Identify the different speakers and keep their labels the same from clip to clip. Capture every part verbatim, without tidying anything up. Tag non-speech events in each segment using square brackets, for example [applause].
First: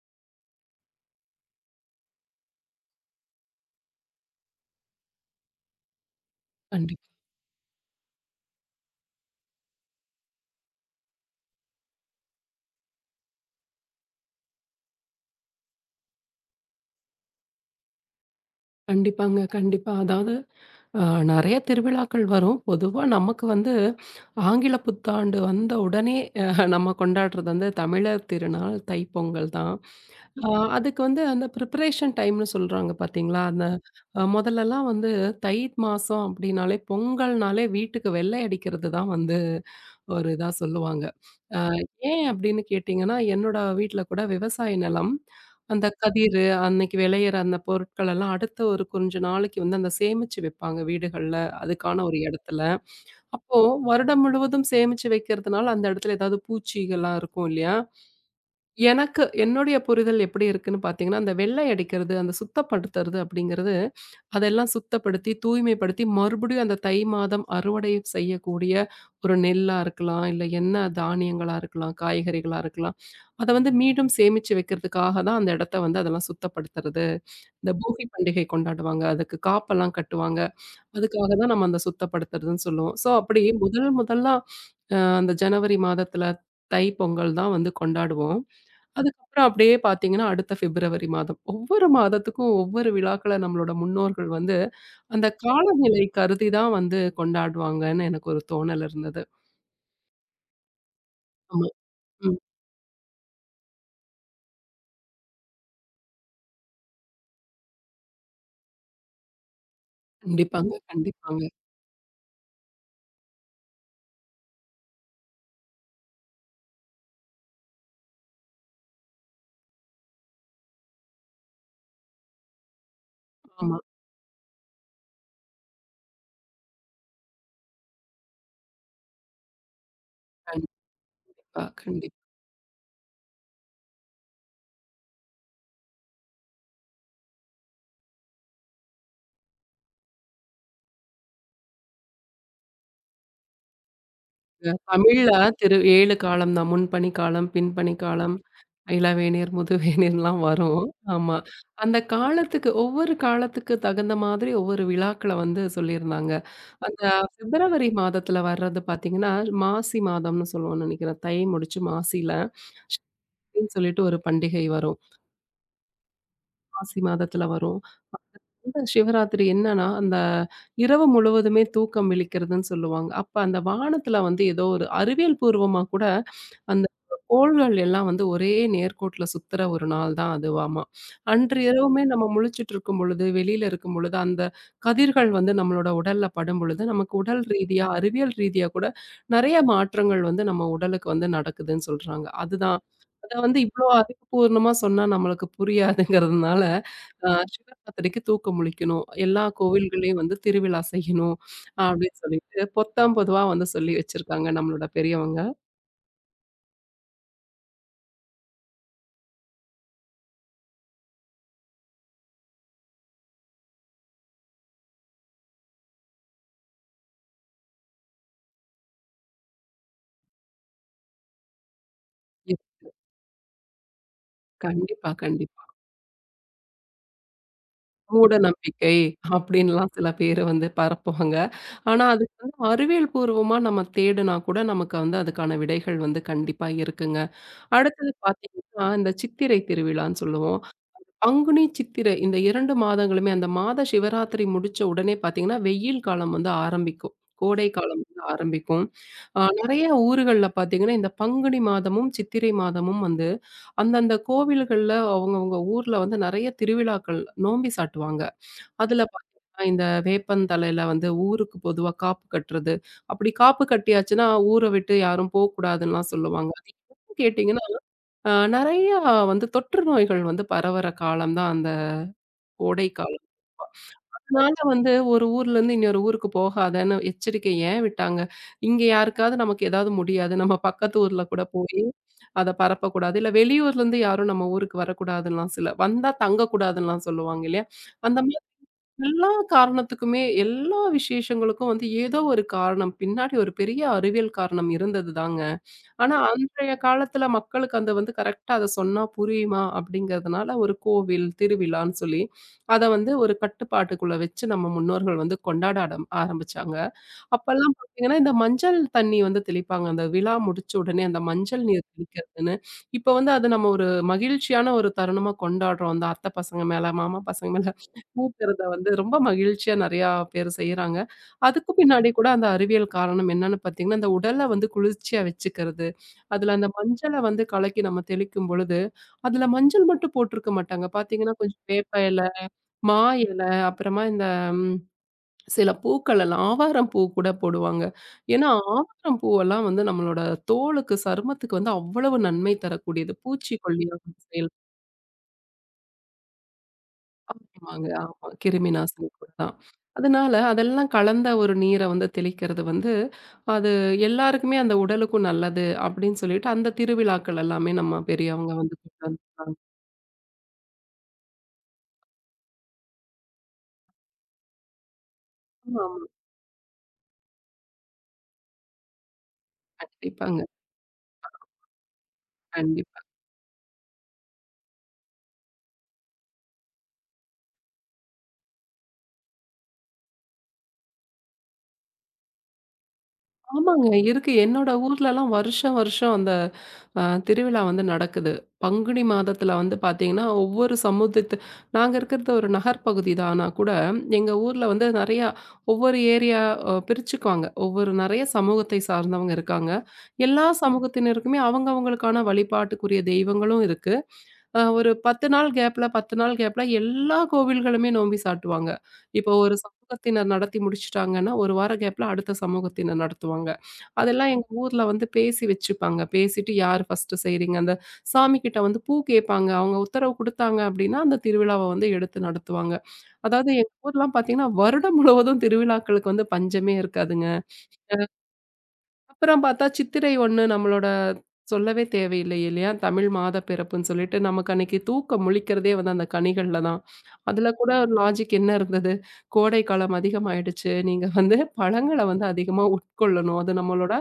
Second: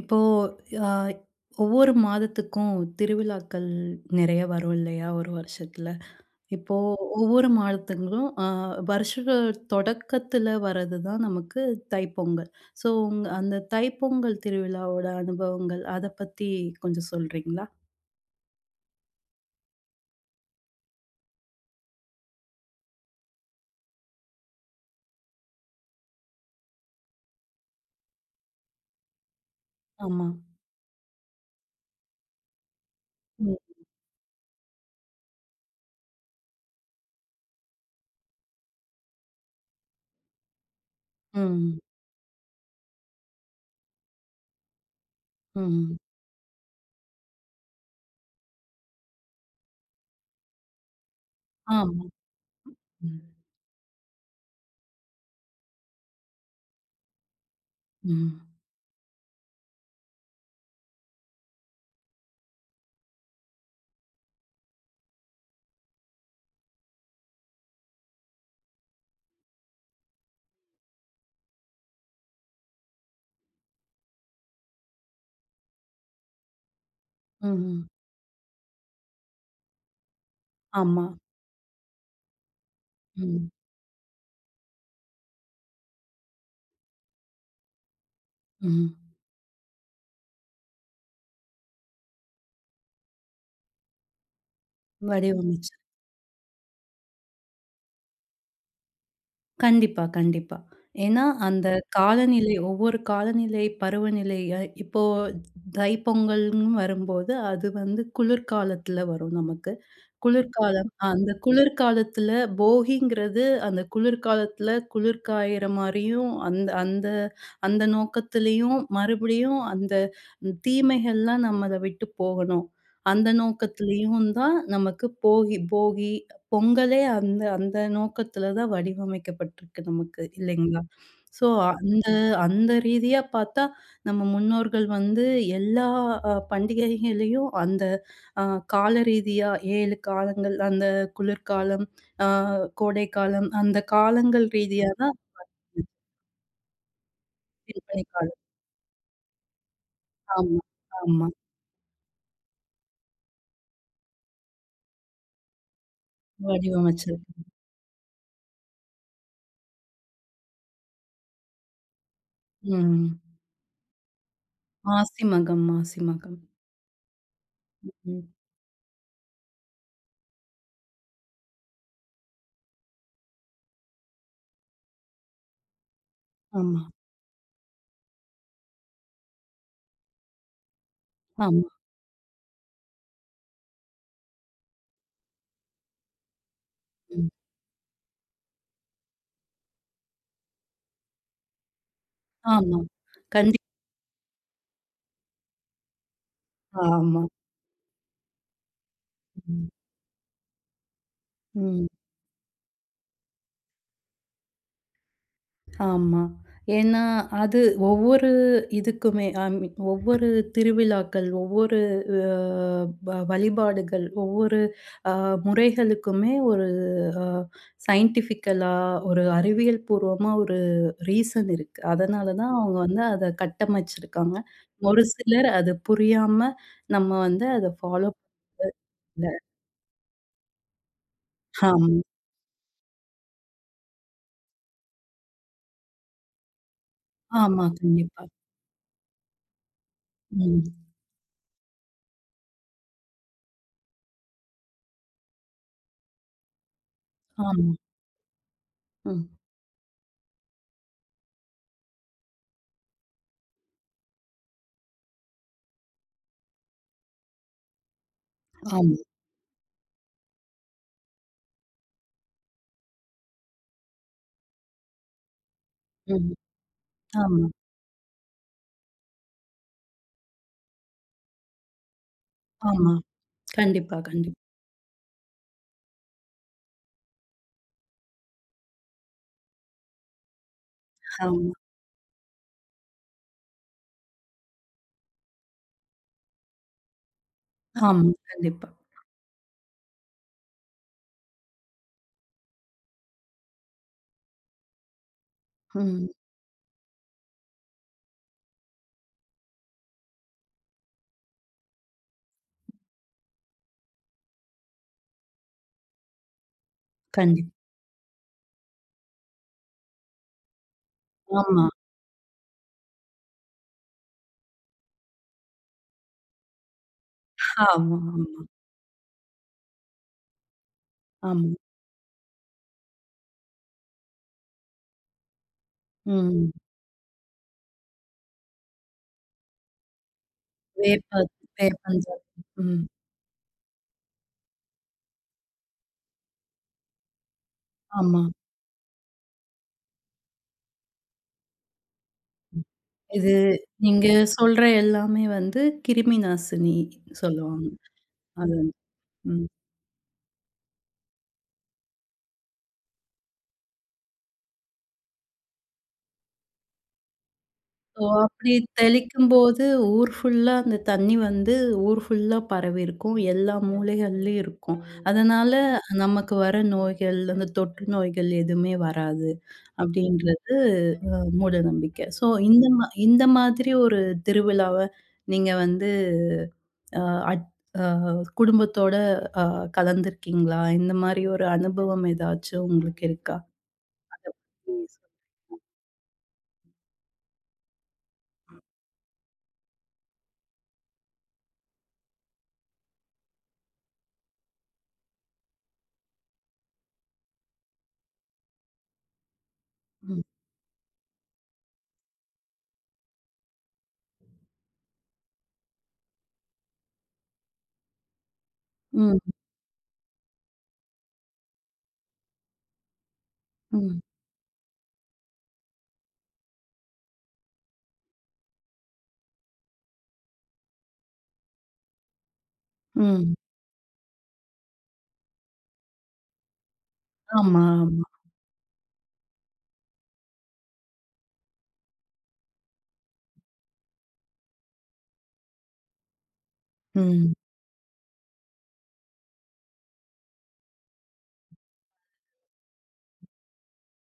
Speaker 1: இப்போ அ ஒவ்வொரு மாதத்துக்கும் திருவிழாக்கள் நிறைய வரும் இல்லையா? ஒரு வருஷத்துல. இப்போ
Speaker 2: கண்டிப்பா,
Speaker 1: ஒவ்வொரு மாதத்துங்களும் அ வருஷ தொடக்கத்துல வர்றது தான் நமக்கு தைப்பொங்கல். ஸோ உங்க அந்த தைப்பொங்கல் திருவிழாவோட அனுபவங்கள் அத பத்தி கொஞ்சம் சொல்றீங்களா?
Speaker 2: கண்டிப்பாங்க. கண்டிப்பா. அதாவது அ நெறைய திருவிழாக்கள் வரும். பொதுவா நமக்கு வந்து ஆங்கில புத்தாண்டு வந்த உடனே அ நம்ம கொண்டாடுறது வந்து தமிழர் திருநாள் தைப்பொங்கல் தான்.
Speaker 1: ஆமா.
Speaker 2: ஆ அதுக்கு வந்து அந்த ப்ரிப்பரேஷன் டைம்னு சொல்றாங்க பார்த்தீங்களா?
Speaker 1: ம்.
Speaker 2: அந்த அ மொதல்லலாம் வந்து தை மாசம் அப்டின்னாலே பொங்கல்னாலே வீட்டுக்கு வெள்ளை அடிக்கிறது தான் வந்து ஒரு இதா சொல்லுவாங்க. அ
Speaker 1: ம்.
Speaker 2: ஏன் அப்டின்னு கேட்டீங்கன்னா, என்னோட வீட்ல கூட விவசாய நிலம். அந்த
Speaker 1: ம்.
Speaker 2: கதிரு அன்னைக்கு விளையிற அந்த பொருட்கள் எல்லாம் அடுத்த ஒரு கொஞ்ச நாளைக்கு வந்து அந்த சேமிச்சு வைப்பாங்க வீடுகள்ல. அதுக்கான
Speaker 1: ஆமா.
Speaker 2: ஒரு இடத்துல.
Speaker 1: ம்.
Speaker 2: அப்போ வருடம் முழுவதும் சேமிச்சு வைக்கிறதுனால அந்த இடத்துல ஏதாவது பூச்சிகள்லாம் இருக்கும் இல்லையா?
Speaker 1: ம்.
Speaker 2: எனக்கு என்னுடைய புரிதல் எப்படி இருக்குன்னு பார்த்தீங்கன்னா, அந்த வெள்ளை அடிக்கிறது, அந்த சுத்தப்படுத்துறது அப்படிங்கிறது, அதெல்லாம் சுத்தப்படுத்தி, தூய்மைப்படுத்தி மறுபடியும் அந்த தை மாதம் அறுவடை செய்யக்கூடிய ஒரு நெல்லா இருக்கலாம், இல்ல என்ன தானியங்களா இருக்கலாம், காய்கறிகளா இருக்கலாம். அத வந்து மீண்டும் சேமிச்சு வைக்கிறதுக்காக தான் அந்த இடத்த வந்து அதெல்லாம் சுத்தப்படுத்துறது. இந்த
Speaker 1: ம்.
Speaker 2: போகி பண்டிகை கொண்டாடுவாங்க. அதுக்கு காப்பெல்லாம் கட்டுவாங்க.
Speaker 1: ஆமா.
Speaker 2: அதுக்காக தான் நம்ம அந்த சுத்தப்படுத்துறதுன்னு சொல்லுவோம். ஸோ, அப்படி
Speaker 1: ம்.
Speaker 2: முதல் முதலா அ அந்த ஜனவரி மாதத்துல தை பொங்கல் தான் வந்து கொண்டாடுவோம்.
Speaker 1: ம்.
Speaker 2: அதுக்கப்புறம் அப்படியே பார்த்தீங்கன்னா, அடுத்த பிப்ரவரி மாதம். ஒவ்வொரு மாதத்துக்கும் ஒவ்வொரு விழாக்கள நம்மளோட முன்னோர்கள் வந்து, அந்த
Speaker 1: வடிவமைச்சு.
Speaker 2: காலநிலை கருதி தான் வந்து கொண்டாடுவாங்கன்னு எனக்கு ஒரு தோணல் இருந்தது.
Speaker 1: கண்டிப்பா, கண்டிப்பா. ஏன்னா,
Speaker 2: ஆமா.
Speaker 1: அந்த
Speaker 2: ம்.
Speaker 1: காலநிலை ஒவ்வொரு காலநிலை, பருவநிலை அ இப்போ தைப்பொங்கல்னு வரும்போது, அது வந்து குளிர்காலத்துல வரும் நமக்கு.
Speaker 2: கண்டிப்பாங்க,
Speaker 1: குளிர்காலம் அந்த
Speaker 2: கண்டிப்பாங்க.
Speaker 1: குளிர்காலத்துல போகிங்கிறது, அந்த குளிர்காலத்துல குளிர் காயிற மாரியும், அந்த அந்த அந்த நோக்கத்திலயும் மறுபடியும் அந்த தீமைகள்லாம் நம்மள விட்டு போகணும். அந்த
Speaker 2: ஆமா.
Speaker 1: நோக்கத்திலயும் தான் நமக்கு போகி போகி பொங்கலே அந்த அந்த நோக்கத்துல தான் வடிவமைக்கப்பட்டிருக்கு நமக்கு
Speaker 2: கண்டிப்பா,
Speaker 1: இல்லைங்களா? ஸோ அந்த
Speaker 2: கண்டிப்பாங்க.
Speaker 1: அந்த ரீதியா பார்த்தா, நம்ம முன்னோர்கள் வந்து எல்லா அ பண்டிகைகளையும் அந்த அ கால ரீதியா ஏழு காலங்கள், அந்த குளிர்காலம், அ கோடைக்காலம் அந்த காலங்கள் ரீதியா தான்
Speaker 2: தமிழ்ல திரு ஏழு காலம் தான். முன்பனி காலம், பின்பனி
Speaker 1: விற்பனை
Speaker 2: காலம்,
Speaker 1: காலம்.
Speaker 2: இளவேனிர், முதுவேனிர்லாம்
Speaker 1: ஆமா,
Speaker 2: வரும்.
Speaker 1: ஆமா.
Speaker 2: ஆமா. அந்த காலத்துக்கு ஒவ்வொரு காலத்துக்கு தகுந்த மாதிரி ஒவ்வொரு விழாக்கள வந்து சொல்லியிருந்தாங்க. அந்த
Speaker 1: வடிவமைச்சது.
Speaker 2: பிப்ரவரி மாதத்துல வர்றது பார்த்தீங்கன்னா, மாசி மாதம்னு சொல்லுவோம்னு நெனைக்கிறேன். தை முடிச்சு மாசியில
Speaker 1: ம்.
Speaker 2: சஷ்டின்னு சொல்லிட்டு ஒரு பண்டிகை வரும்.
Speaker 1: மாசி மகம், மாசி மகம்.
Speaker 2: மாசி மாதத்துல வரும்.
Speaker 1: ம்.
Speaker 2: இந்த சிவராத்திரி என்னன்னா, அந்த இரவு முழுவதுமே தூக்கம் விழிக்கிறதுன்னு சொல்லுவாங்க. அப்ப அந்த வானத்துல வந்து ஏதோ ஒரு அறிவியல் பூர்வமா கூட
Speaker 1: ஆமா,
Speaker 2: அந்த கோள்கள் எல்லாம் வந்து ஒரே நேர்கோட்டுல சுத்துற ஒரு நாள் தான் அதுவாமா. அன்று
Speaker 1: ஆமா.
Speaker 2: இரவுமே நம்ம முழிச்சிட்டு இருக்கும் பொழுது, வெளியில இருக்கும் பொழுது, அந்த கதிர்கள் வந்து நம்மளோட உடல்ல படும் பொழுது, நமக்கு
Speaker 1: ம்.
Speaker 2: உடல் ரீதியா, அறிவியல் ரீதியா கூட நெறைய மாற்றங்கள் வந்து நம்ம உடலுக்கு வந்து நடக்குதுன்னு சொல்றாங்க.
Speaker 1: ஆமா.
Speaker 2: அதுதான். அத வந்து
Speaker 1: கண்டிப்பா.
Speaker 2: இவ்ளோ அறிவுபூர்ணமா சொன்னா நம்மளுக்கு புரியாதுங்கிறதுனால,
Speaker 1: ஆமா.
Speaker 2: அ சிவராத்திரிக்கு தூக்கம் முழிக்கணும். எல்லா
Speaker 1: ம்.
Speaker 2: கோவில்கள்லயும் வந்து திருவிழா செய்யணும்.
Speaker 1: ம்.
Speaker 2: அப்படின்னு சொல்லிட்டு பொத்தாம் பொதுவா வந்து சொல்லி வச்சிருக்காங்க நம்மளோட பெரியவங்க.
Speaker 1: ஆமா. ஏன்னா, அது ஒவ்வொரு இதுக்குமே ஐ மீன் ஒவ்வொரு திருவிழாக்கள், ஒவ்வொரு அ வ வழிபாடுகள், ஒவ்வொரு அ முறைகளுக்குமே ஒரு அ சயின்டிஃபிக்கலா ஒரு அறிவியல் பூர்வமா ஒரு ரீசன் இருக்கு. அதனால தான் அவங்க வந்து அத கட்டமைச்சிருக்காங்க. ஒரு
Speaker 2: கண்டிப்பா,
Speaker 1: சிலர்
Speaker 2: கண்டிப்பா.
Speaker 1: அது புரியாம நம்ம வந்து அத ஃபாலோ
Speaker 2: மூட நம்பிக்கை
Speaker 1: பண்ணல.
Speaker 2: அப்படின்லாம் சில பேரு வந்து பரப்புவாங்க.
Speaker 1: ஆமா,
Speaker 2: ஆனா, அதுக்கு வந்து அறிவியல் பூர்வமா நம்ம தேடுனா கூட நமக்கு வந்து அதுக்கான விடைகள் வந்து கண்டிப்பா இருக்குங்க.
Speaker 1: ஆமா.
Speaker 2: அடுத்தது
Speaker 1: கண்டிப்பா.
Speaker 2: பார்த்தீங்கன்னா, இந்த சித்திரை திருவிழான்னு சொல்லுவோம்.
Speaker 1: ம்.
Speaker 2: பங்குனி, சித்திரை இந்த இரண்டு மாதங்களுமே அந்த மாத சிவராத்திரி முடிச்ச உடனே பார்த்தீங்கன்னா, வெயில் காலம் வந்து ஆரம்பிக்கும். கோடை
Speaker 1: ஆமா.
Speaker 2: காலம் வந்து ஆரம்பிக்கும்.
Speaker 1: ம்.
Speaker 2: அ நெறைய ஊர்கள்ல பார்த்தீங்கன்னா, இந்த பங்குனி மாதமும், சித்திரை மாதமும் வந்து அந்தந்த கோவில்கள்ல அவங்கவங்க ஊர்ல வந்து நெறைய திருவிழாக்கள் நோம்பி சாட்டுவாங்க.
Speaker 1: ஆமா.
Speaker 2: அதுல பார்த்தீங்கன்னா, இந்த வேப்பந்தழையில வந்து ஊருக்கு பொதுவா காப்பு கட்டுறது. அப்படி காப்பு கட்டியாச்சுன்னா, ஊர விட்டு யாரும் போக்கூடாதுன்னுலாம்
Speaker 1: ம்.
Speaker 2: சொல்லுவாங்க. அது ஏன்னு
Speaker 1: ஆமா,
Speaker 2: கேட்டீங்கன்னா, அ நெறையா வந்து தொற்று நோய்கள் வந்து பரவற காலம் தான் அந்த கோடை
Speaker 1: ஆமா.
Speaker 2: காலம்.
Speaker 1: கண்டிப்பா, கண்டிப்பா.
Speaker 2: அதனால வந்து ஒரு ஊர்லேருந்து இன்னொரு ஊருக்கு போகாதன்னு எச்சரிக்கை ஏன் விட்டாங்க? இங்க யாருக்காவது நமக்கு ஏதாவது முடியாது. நம்ம பக்கத்து ஊர்ல கூட
Speaker 1: ஆமா,
Speaker 2: போய் அத பரப்பக்கூடாது. இல்ல வெளியூர்லேருந்து யாரும் நம்ம ஊருக்கு வரக்கூடாதுன்னுலாம் சில வந்தா தங்கக்கூடாதுன்னுலாம் சொல்லுவாங்க இல்லையா?
Speaker 1: ஆமா.
Speaker 2: அந்த மாதிரி
Speaker 1: கண்டிப்பா.
Speaker 2: எல்லா காரணத்துக்குமே, எல்லா விசேஷங்களுக்கும் வந்து ஏதோ ஒரு காரணம், பின்னாடி ஒரு பெரிய அறிவியல் காரணம் இருந்தது தாங்க.
Speaker 1: ம்.
Speaker 2: ஆனா, அன்றைய காலத்துல மக்களுக்கு அது வந்து கரெக்ட்டா அத சொன்னா புரியுமா? அப்படிங்கிறதுனால ஒரு கோவில், திருவிழான்னு சொல்லி, அத வந்து ஒரு கட்டுப்பாட்டுக்குள்ள வச்சு நம்ம முன்னோர்கள் வந்து கொண்டாட ஆடம் ஆரம்பிச்சாங்க.
Speaker 1: கண்டிப்பா.
Speaker 2: அப்பல்லாம் பார்த்தீங்கன்னா, இந்த மஞ்சள் தண்ணி வந்து தெளிப்பாங்க. அந்த விழா முடிச்ச உடனே அந்த
Speaker 1: ஆமா,
Speaker 2: மஞ்சள் நீர் தெளிக்கிறதுன்னு. இப்ப வந்து அத நம்ம ஒரு மகிழ்ச்சியான ஒரு தருணமா கொண்டாடுறோம். அந்த அத்தை பசங்க மேல, மாமா பசங்க மேல
Speaker 1: ஆமா, ஆமா,
Speaker 2: ஊத்துறத வந்து ரொம்ப மகிழ்ச்சியா நெறையா பேர் செய்றாங்க.
Speaker 1: ஆமா.
Speaker 2: அதுக்கு பின்னாடி கூட அந்த அறிவியல் காரணம் என்னன்னு பார்த்தீங்கன்னா, அந்த உடல வந்து குளிர்ச்சியா வச்சுக்கிறது.
Speaker 1: ம்.
Speaker 2: அதுல அந்த மஞ்சள வந்து கலக்கி நம்ம தெளிக்கும் பொழுது, அதுல மஞ்சள் மட்டும் போட்டிருக்க மாட்டாங்க.
Speaker 1: வேப்ப
Speaker 2: பார்த்தீங்கன்னா, கொஞ்சம் வேப்ப
Speaker 1: வேப்பந்தழை.
Speaker 2: இல,
Speaker 1: ம்.
Speaker 2: மா இல, அப்புறமா இந்த சில பூக்களெல்லாம் ஆவாரம் பூ கூட போடுவாங்க.
Speaker 1: ஆமா.
Speaker 2: ஏன்னா, ஆவாரம் பூவெல்லாம் வந்து நம்மளோட தோலுக்கு, சருமத்துக்கு வந்து அவ்வளவு நன்மை
Speaker 1: ம்.
Speaker 2: தரக்கூடியது.
Speaker 1: இது
Speaker 2: பூச்சிக்கொல்லியா
Speaker 1: நீங்க
Speaker 2: வந்து
Speaker 1: சொல்ற எல்லாமே வந்து கிருமி நாசினி சொல்லுவாங்க.
Speaker 2: செயல்படுமாங்க. ஆமா,
Speaker 1: அது.
Speaker 2: கிருமி நாசினி கூட
Speaker 1: ம்.
Speaker 2: தான். அதனால அதெல்லாம் கலந்த ஒரு நீர வந்து தெளிக்கிறது வந்து, அது எல்லாருக்குமே அந்த உடலுக்கும் நல்லது அப்படின்னு சொல்லிட்டு, அந்த திருவிழாக்கள் எல்லாமே நம்ம
Speaker 1: ஸோ அப்படி
Speaker 2: பெரியவங்க வந்து கொண்டு வந்துருக்காங்க.
Speaker 1: தெளிக்கும்போது ஊர் ஃபுல்லா அந்த தண்ணி வந்து ஊர் ஃபுல்லா பரவியிருக்கும். எல்லா மூலைகள்லயும் இருக்கும். அதனால
Speaker 2: ஆமா, ஆமா.
Speaker 1: நமக்கு வர நோய்கள், அந்த தொற்று நோய்கள் எதுவுமே வராது.
Speaker 2: கண்டிப்பாங்க.
Speaker 1: அப்படின்றது மூட நம்பிக்கை. ஸோ இந்த மா
Speaker 2: கண்டிப்பா.
Speaker 1: இந்த மாதிரி ஒரு திருவிழாவ நீங்க வந்து அ அட் அ குடும்பத்தோட அ கலந்திருக்கீங்களா? இந்த மாரி ஒரு அனுபவம் ஏதாச்சும் உங்களுக்கு இருக்கா?
Speaker 2: ஆமாங்க.
Speaker 1: அத
Speaker 2: இருக்கு. என்னோட
Speaker 1: பத்தி சொல்
Speaker 2: ஊர்லலாம் வருஷம் வருஷம் அந்த அ திருவிழா வந்து நடக்குது. பங்குனி மாதத்தில வந்து பார்த்தீங்கன்னா, ஒவ்வொரு சமுதத்து நாங்க இருக்கிறது ஒரு நகர்ப்பகுதி தான். ஆனா கூட எங்க ஊர்ல வந்து நெறையா ஒவ்வொரு ஏரியா அ பிரிச்சுக்குவாங்க. ஒவ்வொரு நெறைய சமூகத்தை சார்ந்தவங்க இருக்காங்க.
Speaker 1: ம்.
Speaker 2: எல்லா சமூகத்தினருக்குமே அவங்கவங்களுக்கான வழிபாட்டுக்குரிய தெய்வங்களும் இருக்கு. அ ஒரு பத்து நாள் கேப்ல பத்து நாள் கேப்ல எல்லா கோவில்களுமே நோம்பி சாட்டுவாங்க.
Speaker 1: ம்.
Speaker 2: இப்போ ஒரு சமூகத்தினர் நடத்தி முடிச்சுட்டாங்கன்னா, ஒரு வார கேப்ல அடுத்த சமூகத்தினர் நடத்துவாங்க.
Speaker 1: ம்.
Speaker 2: அதெல்லாம் எங்க ஊர்ல வந்து பேசி வச்சுப்பாங்க. பேசிட்டு யார் ஃபர்ஸ்ட்டு செய்றீங்க? அந்த சாமி கிட்ட வந்து பூ கேட்பாங்க. அவங்க உத்தரவு குடுத்தாங்க அப்டின்னா, அந்த திருவிழாவ வந்து எடுத்து நடத்துவாங்க.
Speaker 1: ம்.
Speaker 2: அதாவது எங்க ஊர்லாம் பார்த்தீங்கன்னா, வருடம் முழுவதும் திருவிழாக்களுக்கு வந்து பஞ்சமே இருக்காதுங்க.
Speaker 1: ஆமா, ஆமா.
Speaker 2: அப்புறம் பார்த்தா சித்திரை ஒன்று நம்மளோட சொல்லவே தேவையில்லை இல்லையா? தமிழ் மாதப்பிறப்புன்னு சொல்லிட்டு, நமக்கு அன்னைக்கு தூக்கம் முழிக்கிறதே வந்து அந்த கனிகள்ல தான்.
Speaker 1: ம்.
Speaker 2: அதுல கூட ஒரு லாஜிக் என்ன இருந்தது? கோடைக்காலம் அதிகமாயிடுச்சு. நீங்க வந்து பழங்கள வந்து அதிகமா உட்கொள்ளணும். அது நம்மளோட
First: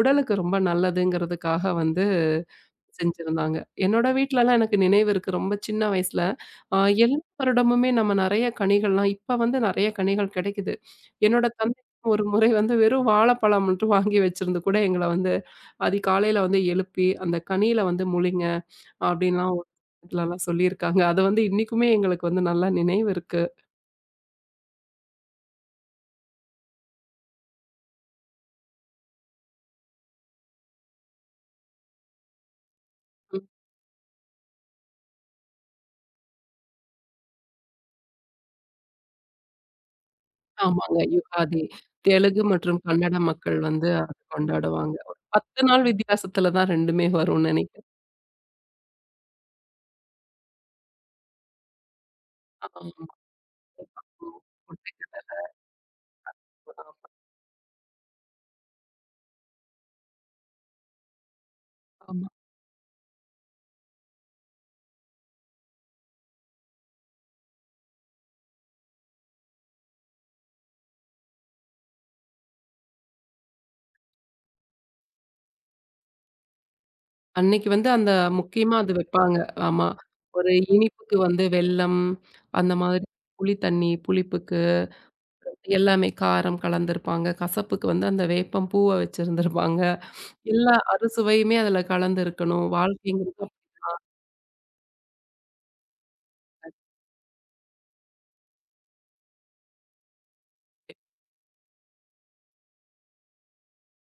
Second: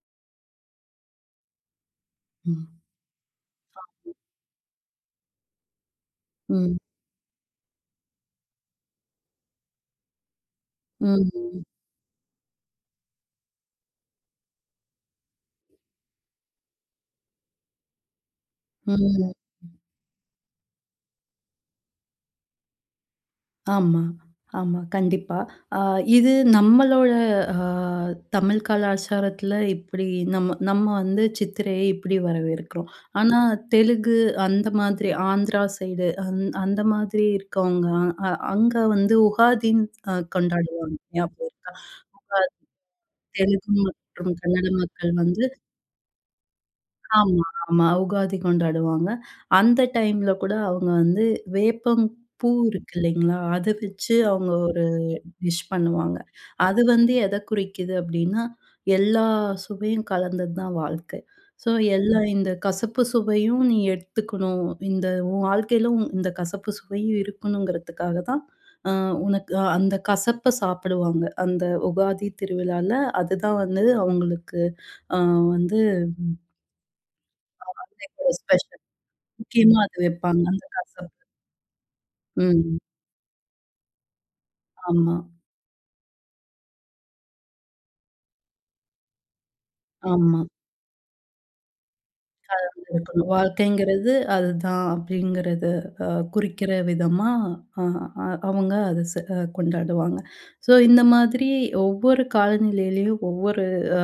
Speaker 2: உடலுக்கு ரொம்ப நல்லதுங்கிறதுக்காக வந்து
Speaker 1: ம்.
Speaker 2: செஞ்சிருந்தாங்க. என்னோட வீட்லலாம் எனக்கு நினைவு இருக்கு. ரொம்ப சின்ன வயசுல,
Speaker 1: ம்.
Speaker 2: அ எல்லா வருடமுமே நம்ம நெறைய கனிகள்லாம் இப்ப வந்து நெறைய கனிகள் கெடைக்குது. என்னோட
Speaker 1: ம்.
Speaker 2: ஒரு முறை வந்து வெறும் வாழைப்பழம் மட்டும் வாங்கி வச்சிருந்து கூட எங்கள வந்து அதிகாலையில வந்து எழுப்பி, அந்த கனியில வந்து முழிங்க
Speaker 1: ம்.
Speaker 2: அப்படின்லாம் ஒரு இதுலலாம் சொல்லியிருக்காங்க. அது வந்து இன்னைக்குமே எங்களுக்கு வந்து நல்லா நினைவு இருக்கு.
Speaker 1: ஆமா, ஆமா. கண்டிப்பா. அ இது நம்மளோட அ தமிழ் கலாச்சாரத்துல இப்படி நம்ம நம்ம வந்து சித்திரையை இப்படி வரவேற்கிறோம். ஆனா
Speaker 2: ம்.
Speaker 1: தெலுங்கு அந்த மாதிரி ஆந்திரா சைடு அந் அந்த மாதிரி இருக்கவங்க அ அங்க வந்து உகாதின்னு அ கொண்டாடுவாங்க.
Speaker 2: ஆமாங்க.
Speaker 1: ஞாபகம்
Speaker 2: யுகாதி.
Speaker 1: இருக்கா? அ
Speaker 2: தெலுங்கு மற்றும் கன்னட மக்கள்
Speaker 1: தெலுங்கு
Speaker 2: வந்து அத
Speaker 1: மற்றும் கன்னட
Speaker 2: கொண்டாடுவாங்க.
Speaker 1: மக்கள்
Speaker 2: ஒரு
Speaker 1: வந்து
Speaker 2: பத்து நாள் வித்தியாசத்துல தான் இரண்டுமே
Speaker 1: ஆமா,
Speaker 2: வரும்னு
Speaker 1: ஆமா.
Speaker 2: நெனைக்கிறேன்.
Speaker 1: உகாதி கொண்டாடுவாங்க. அந்த டைம்ல கூட அவங்க வந்து வேப்பம் பூ
Speaker 2: ஆமா.
Speaker 1: இருக்கு இல்லைங்களா? அத வச்சு அவங்க ஒரு டிஷ் பண்ணுவாங்க. அது வந்து எத குறிக்குது அப்டின்னா, எல்லா சுவையும் கலந்தது தான் வாழ்க்கை. ஸோ எல்லா
Speaker 2: ஆமா.
Speaker 1: இந்த கசப்பு சுவையும் நீ எடுத்துக்கணும். இந்த உன் வாழ்க்கையில உன் இந்த கசப்பு சுவையும் இருக்கணுங்கிறதுக்காக தான், அ உனக்கு ஆஹ் அந்த கசப்ப சாப்பிடுவாங்க. அந்த உகாதி திருவிழால அதுதான் வந்து அவங்களுக்கு அ வந்து
Speaker 2: அன்னைக்கு வந்து அந்த
Speaker 1: [laughs]
Speaker 2: முக்கியமா
Speaker 1: ஸ்பெஷல்.
Speaker 2: அது வைப்பாங்க.
Speaker 1: முக்கியமா
Speaker 2: ஆமா.
Speaker 1: அது வைப்பாங்க.
Speaker 2: ஒரு
Speaker 1: அந்த கசப்பு.
Speaker 2: இனிப்புக்கு வந்து வெல்லம், அந்த
Speaker 1: ம்.
Speaker 2: மாதிரி புளி தண்ணி, புளிப்புக்கு
Speaker 1: ஆமா,
Speaker 2: எல்லாமே காரம் கலந்திருப்பாங்க. கசப்புக்கு வந்து அந்த வேப்பம் பூவ வச்சிருந்திருப்பாங்க.
Speaker 1: ஆமா.
Speaker 2: எல்லா அறுசுவையுமே அதுல கலந்திருக்கணும்.
Speaker 1: இருக்கணும்.
Speaker 2: வாழ்க்கைங்கிறது அப்படி
Speaker 1: வாழ்க்கைங்கிறது அதுதான் அப்படிங்கிறத அ குறிக்கிற விதமா அ அ அவங்க அத செ அ கொண்டாடுவாங்க. ஸோ இந்த மாதிரி ஒவ்வொரு காலநிலையிலயும் ஒவ்வொரு அ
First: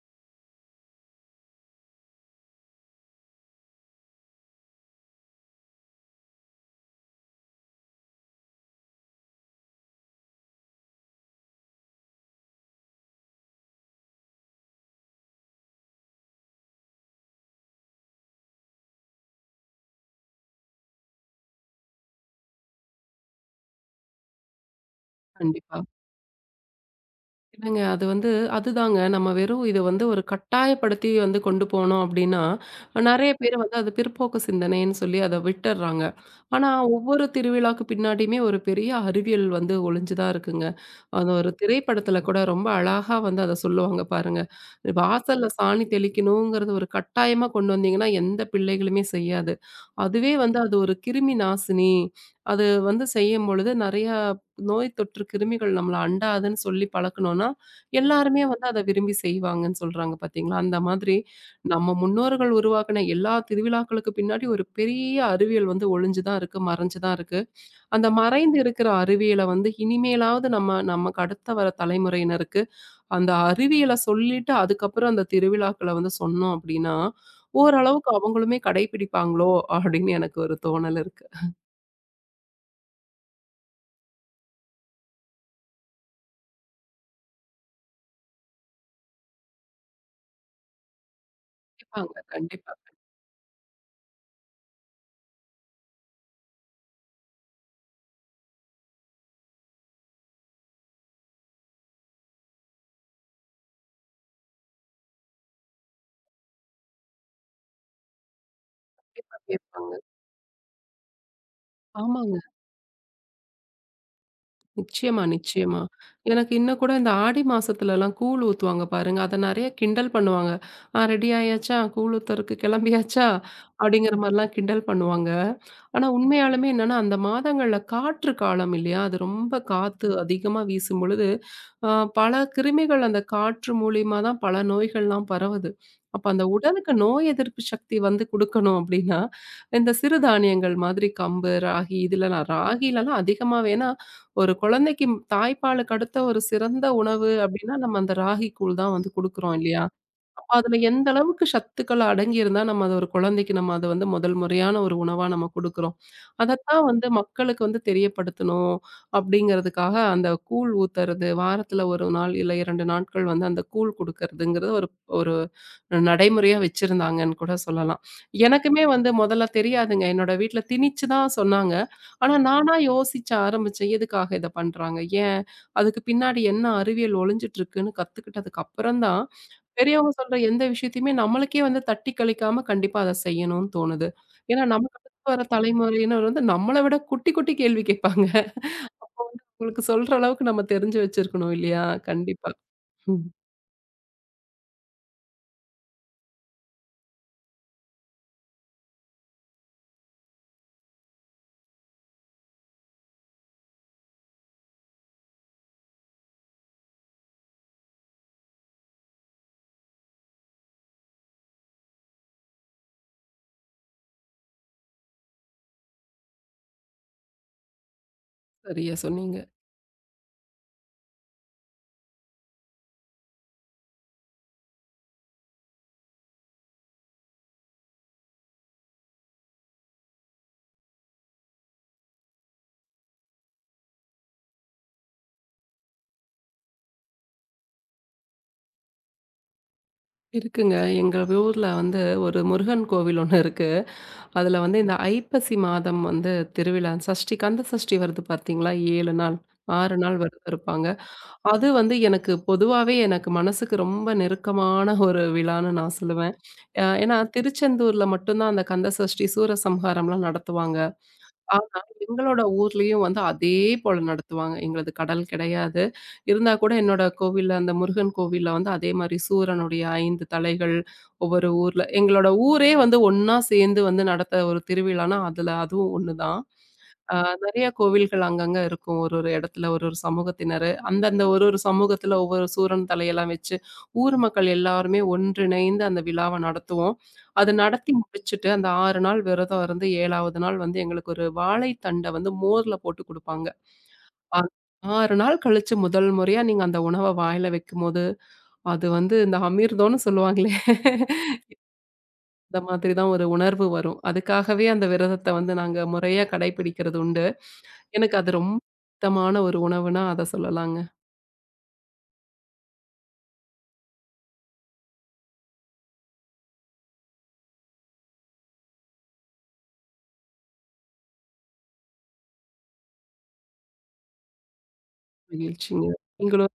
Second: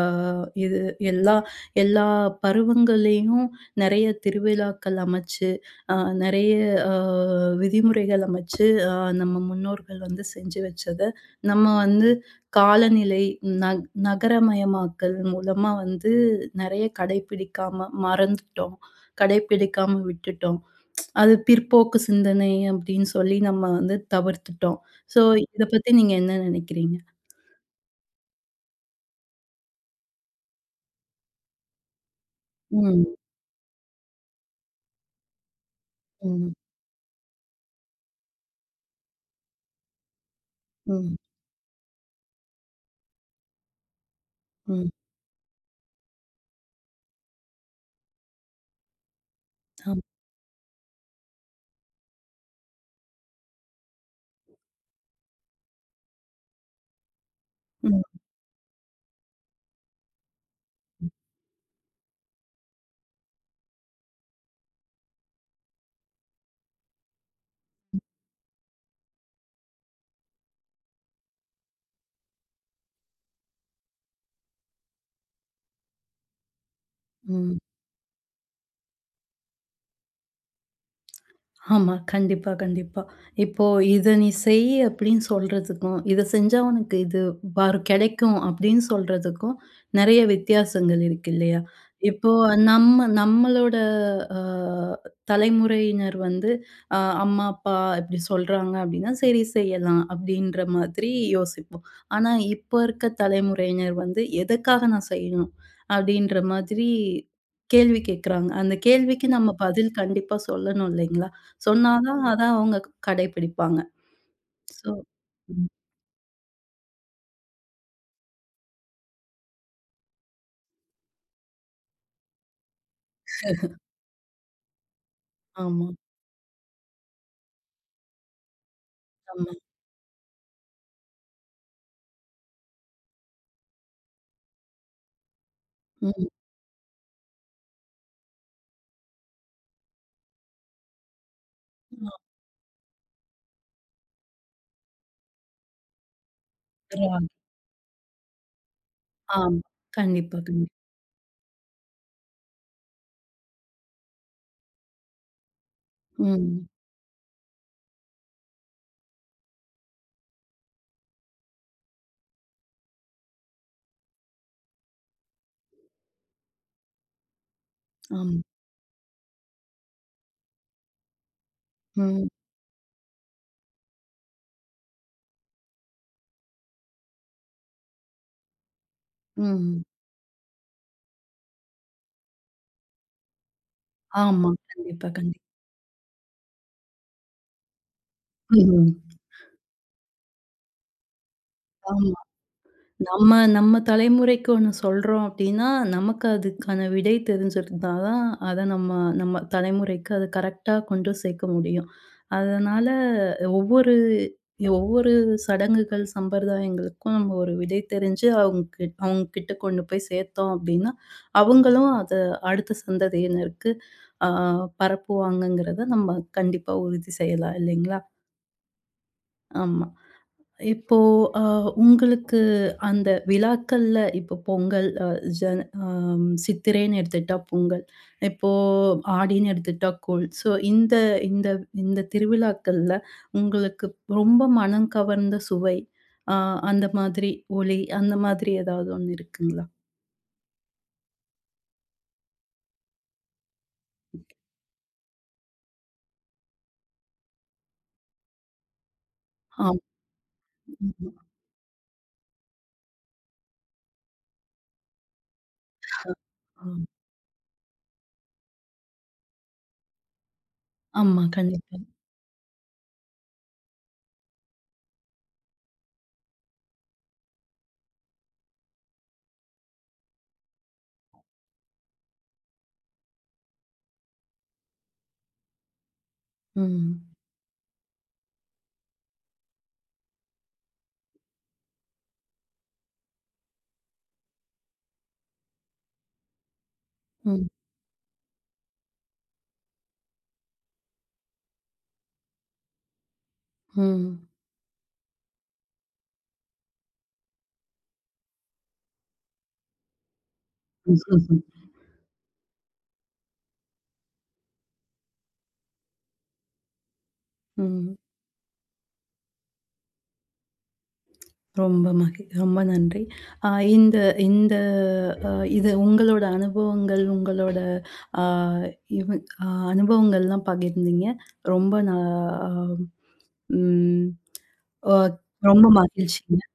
Speaker 1: இது எல்லா எல்லா பருவங்கள்லயும் நெறைய திருவிழாக்கள் அமைச்சு, அ நெறைய அ விதிமுறைகள் அமைச்சு, அ நம்ம முன்னோர்கள் வந்து செஞ்சு வச்சத நம்ம வந்து காலநிலை நக நகரமயமாக்கல் மூலமா வந்து நெறைய கடைப்பிடிக்காம மறந்துட்டோம். கடைப்பிடிக்காம விட்டுட்டோம். அது பிற்போக்கு சிந்தனை அப்படின்னு சொல்லி நம்ம வந்து தவிர்த்துட்டோம். ஸோ இத
Speaker 2: கண்டிப்பா.
Speaker 1: பத்தி நீங்க என்ன நினைக்கிறீங்க?
Speaker 2: இல்லங்க. அது வந்து அதுதாங்க. நம்ம வெறும் இத வந்து ஒரு கட்டாயப்படுத்தி வந்து கொண்டு போனோம் அப்டின்னா,
Speaker 1: ம்,
Speaker 2: நெறைய பேர் வந்து அது பிற்போக்கு சிந்தனைன்னு சொல்லி அத விட்டுர்றாங்க.
Speaker 1: ம்,
Speaker 2: ஆனா, ஒவ்வொரு திருவிழாக்கு பின்னாடியுமே ஒரு பெரிய அறிவியல் வந்து ஒளிஞ்சு தான் இருக்குங்க.
Speaker 1: ம்,
Speaker 2: அது ஒரு திரைப்படத்துல கூட ரொம்ப அழகா வந்து அத சொல்லுவாங்க பாருங்க.
Speaker 1: ம்.
Speaker 2: வாசல்ல சாணி தெளிக்கணுங்கிறது ஒரு கட்டாயமா கொண்டு வந்தீங்கன்னா, எந்த பிள்ளைகளுமே செய்யாது.
Speaker 1: ஆம்.
Speaker 2: அதுவே வந்து அது ஒரு கிருமி நாசினி. அது வந்து செய்யும்பொழுது நெறையா நோய் தொற்று கிருமிகள் நம்மள அண்டாதுன்னு சொல்லி பழக்கணும்னா,
Speaker 1: ம்,
Speaker 2: எல்லாருமே வந்து அத விரும்பி செய்வாங்கன்னு சொல்றாங்க பார்த்தீங்களா? அந்த மாதிரி நம்ம முன்னோர்கள் உருவாக்குன எல்லா திருவிழாக்களுக்கு பின்னாடி ஒரு பெரிய அறிவியல் வந்து ஒளிஞ்சு தான் இருக்கு, மறைஞ்சு தான் இருக்கு.
Speaker 1: ம்,
Speaker 2: அந்த மறைந்து இருக்கிற அறிவியல வந்து இனிமேலாவது நம்ம நமக்கு அடுத்த வர தலைமுறையினருக்கு அந்த அறிவியல சொல்லிட்டு அதுக்கப்புறம் அந்த திருவிழாக்கள வந்து சொன்னோம் அப்டின்னா,
Speaker 1: ம்.
Speaker 2: ஓரளவுக்கு அவங்களுமே கடைபிடிப்பாங்களோ? அப்டின்னு எனக்கு ஒரு தோணல் இருக்கு.
Speaker 1: ஆமா. கண்டிப்பா, கண்டிப்பா. இப்போ இத நீ செய் அப்படின்னு சொல்றதுக்கும், இத செஞ்சா உனக்கு இது பாரு கிடைக்கும் அப்படின்னு சொல்றதுக்கும் நெறைய வித்தியாசங்கள் இருக்கு இல்லையா?
Speaker 2: கண்டிப்பாங்க,
Speaker 1: இப்போ
Speaker 2: கண்டிப்பா.
Speaker 1: நம்ம நம்மளோட அ தலைமுறையினர் வந்து அ அம்மா, அப்பா இப்படி சொல்றாங்க அப்படின்னா, சரி செய்யலாம் அப்படின்ற மாதிரி யோசிப்போம். ஆனா இப்ப இருக்க தலைமுறையினர் வந்து எதுக்காக நான் செய்யணும்? அப்படின்ற மாதிரி கேள்வி கேட்கறாங்க. அந்த கேள்விக்கு நம்ம பதில்
Speaker 2: கேட்பாங்க.
Speaker 1: கண்டிப்பா சொல்லணும் இல்லைங்களா? சொன்னா தான்
Speaker 2: ஆமாங்க.
Speaker 1: அத அவங்க கடைபிடிப்பாங்க. சோ
Speaker 2: நிச்சயமா,
Speaker 1: ம்.
Speaker 2: நிச்சயமா. எனக்கு இன்னும் கூட இந்த ஆடி மாசத்துலலாம் கூழ் ஊத்துவாங்க பாருங்க. அத நெறைய கிண்டல் பண்ணுவாங்க. "ஆ ரெடி ஆயாச்சா? கூழ் ஊத்தறக்கு கிளம்பியாச்சா?" அப்படிங்கிற மாரிலாம் கிண்டல் பண்ணுவாங்க.
Speaker 1: ஆமா,
Speaker 2: ஆனா உண்மையாலுமே என்னன்னா, அந்த மாதங்கள்ல காற்று காலம் இல்லையா? அது
Speaker 1: ஆமா.
Speaker 2: ரொம்ப காத்து அதிகமா வீசும்பொழுது, அ பல கிருமிகள் அந்த காற்று மூலியமா தான் பல நோய்கள்லாம் பரவுது. அப்ப
Speaker 1: ம்.
Speaker 2: அந்த உடலுக்கு நோய் எதிர்ப்பு சக்தி வந்து குடுக்கணும் அப்படின்னா, இந்த சிறு தானியங்கள் மாதிரி கம்பு, ராகி இதுல நான் ராகிலலாம் அதிகமா வேணா ஒரு குழந்தைக்கு தாய்ப்பாலுக்கு அடுத்த ஒரு சிறந்த
Speaker 1: அப்புறம்.
Speaker 2: உணவு அப்படின்னா, நம்ம அந்த ராகி கூழ் தான் வந்து குடுக்குறோம்
Speaker 1: ஆமா.
Speaker 2: இல்லையா?
Speaker 1: கண்டிப்பா, கண்டிப்பா.
Speaker 2: அதுல எந்த அளவுக்கு சத்துக்கள் அடங்கியிருந்தா, நம்ம அத ஒரு குழந்தைக்கு நம்ம அத வந்து முதல் முறையான ஒரு உணவா நம்ம குடுக்குறோம்.
Speaker 1: ம்.
Speaker 2: அதத்தான் வந்து மக்களுக்கு வந்து தெரியப்படுத்தணும் அப்படிங்கிறதுக்காக, அந்த கூழ் ஊத்துறது, வாரத்துல ஒரு நாள் இல்ல இரண்டு நாட்கள் வந்து அந்த கூழ் குடுக்கறதுங்கிறது ஒரு ஒரு நடைமுறையா வச்சிருந்தாங்கன்னு கூட சொல்லலாம்.
Speaker 1: ஆமா.
Speaker 2: எனக்குமே வந்து முதல்ல தெரியாதுங்க. என்னோட வீட்ல திணிச்சு தான் சொன்னாங்க.
Speaker 1: ம்.
Speaker 2: ஆனா நானா யோசிச்ச ஆரம்பிச்சேன். எதுக்காக இத பண்றாங்க? ஏன்? அதுக்கு பின்னாடி என்ன அறிவியல் ஒளிஞ்சிட்டு இருக்குன்னு கத்துக்கிட்டதுக்கு அப்புறம் தான்,
Speaker 1: ம்.
Speaker 2: பெரியவங்க சொல்ற எந்த விஷயத்தையுமே நம்மளுக்கே வந்து தட்டி கழிக்காம கண்டிப்பா அத செய்யணும்னு தோணுது.
Speaker 1: ஆமா.
Speaker 2: ஏன்னா நமக்கு
Speaker 1: கண்டிப்பா,
Speaker 2: அடுத்து வர
Speaker 1: கண்டிப்பா.
Speaker 2: தலைமுறையினர் வந்து நம்மள விட குட்டி, குட்டி கேள்வி கேட்பாங்க.
Speaker 1: ம்.
Speaker 2: உங்களுக்கு சொல்ற அளவுக்கு நம்ம தெரிஞ்சு வச்சிருக்கணும் இல்லையா?
Speaker 1: ஆமா.
Speaker 2: கண்டிப்பா. ம்.
Speaker 1: நம்ம நம்ம தலைமுறைக்கு ஒண்ணு சொல்றோம் அப்டின்னா, நமக்கு அதுக்கான விடை தெரிஞ்சிருந்தா தான், அத நம்ம நம்ம தலைமுறைக்கு அத கரெக்ட்டா கொண்டு சேர்க்க முடியும். அதனால ஒவ்வொரு ஒவ்வொரு சடங்குகள், சம்பிரதாயங்களுக்கும் நம்ம ஒரு விடை தெரிஞ்சு அவங்க கிட் அவங்க கிட்ட கொண்டு போய் சேர்த்தோம் அப்டின்னா, அவங்களும் அத அடுத்த சந்ததியினருக்கு அ பரப்புவாங்கங்கிறத நம்ம கண்டிப்பா உறுதி செய்யலாம் இல்லைங்களா?
Speaker 2: சரியா சொன்னீங்க.
Speaker 1: ஆமா. இப்போ அ உங்களுக்கு அந்த விழாக்கள்ல இப்போ பொங்கல் அ ஜன அம் சித்திரைன்னு எடுத்துட்டா பொங்கல். இப்போ ஆடின்னு எடுத்துட்டா கூழ். ஸோ இந்த இந்த இந்த திருவிழாக்கள்ல உங்களுக்கு ரொம்ப மனம் கவர்ந்த சுவை, அ அந்த மாதிரி ஒலி, அந்த மாதிரி ஏதாவது ஒண்ணு இருக்குங்களா?
Speaker 2: இருக்குங்க. எங்க ஊர்ல வந்து ஒரு முருகன் கோவில் ஒண்ணு இருக்கு. அதுல வந்து இந்த ஐப்பசி மாதம் வந்து திருவிழா சஷ்டி கந்த சஷ்டி வருது பார்த்தீங்களா? ஏழு நாள்,
Speaker 1: ஆம்.
Speaker 2: ஆறு நாள் விரதம் இருப்பாங்க. அது வந்து எனக்கு பொதுவாவே எனக்கு மனசுக்கு ரொம்ப நெருக்கமான ஒரு விழான்னு நான் சொல்லுவேன்.
Speaker 1: ஆமா.
Speaker 2: அ ஏன்னா திருச்செந்தூர்ல மட்டும் தான் அந்த கந்த சஷ்டி, சூரசம்ஹாரம்லாம் நடத்துவாங்க.
Speaker 1: ஆமா.
Speaker 2: ஆனா
Speaker 1: கண்டிப்பா.
Speaker 2: எங்களோட ஊர்லயும் வந்து அதே போல நடத்துவாங்க. எங்களது கடல் கிடையாது. இருந்தா கூட என்னோட கோவில்ல அந்த முருகன் கோவில்ல வந்து அதே மாரி சூரனுடைய ஐந்து தலைகள் ஒவ்வொரு ஊர்ல எங்களோட ஊரே வந்து ஒண்ணா சேர்ந்து வந்து நடத்த ஒரு திருவிழான்னா, அதுல அதுவும் ஒண்ணு தான்.
Speaker 1: ம்.
Speaker 2: ஆ நெறைய கோவில்கள் அங்கங்க இருக்கும். ஒரு ஒரு இடத்துல ஒரு ஒரு சமூகத்தினரு. அந்தந்த ஒரு ஒரு சமூகத்துல ஒவ்வொரு சூரன் தலையெல்லாம் வச்சு, ஊர் மக்கள் எல்லாருமே ஒன்றிணைந்து அந்த விழாவ நடத்துவோம்.
Speaker 1: ம்.
Speaker 2: அது நடத்தி முடிச்சுட்டு, அந்த ஆறு நாள் விரதம் இருந்து ஏழாவது நாள் வந்து எங்களுக்கு ஒரு வாழைத்தண்ட வந்து மோர்ல போட்டு குடுப்பாங்க.
Speaker 1: ம்.
Speaker 2: அ ஆறு நாள் கழிச்சு முதல் முறையா நீங்க அந்த உணவ வாயில வைக்கும்போது, அது வந்து இந்த அமிர்தம்னு சொல்லுவாங்களே, [laughs]
Speaker 1: ம்.
Speaker 2: அந்த மாதிரி தான் ஒரு உணர்வு வரும். அதுக்காகவே அந்த விரதத்த வந்து நாங்க முறையா கடைபிடிக்கிறது உண்டு.
Speaker 1: ம்
Speaker 2: எனக்கு அது ரொம்ப பிடித்தமான ஒரு உணவுனா, அத சொல்லலாங்க.
Speaker 1: ரொம்ப மகி ரொம்ப நன்றி. அ இந்த இந்த அ இது உங்களோட அனுபவங்கள், உங்களோட அ இவ் அ அனுபவங்கள்லாம் பகிர்ந்தீங்க. ரொம்ப நா ம். அ ரொம்ப
Speaker 2: மகிழ்ச்சிங்க.
Speaker 1: மகிழ்ச்சிங்க.
Speaker 2: நீங்களும்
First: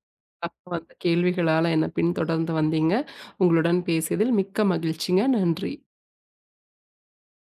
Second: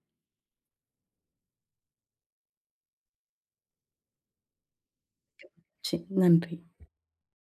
Speaker 2: அந்த கேள்விகளால என்ன பின்தொடர்ந்து வந்தீங்க. உங்களுடன் பேசியதில் மிக்க மகிழ்ச்சிங்க. நன்றி.
Speaker 1: சி நன்றி.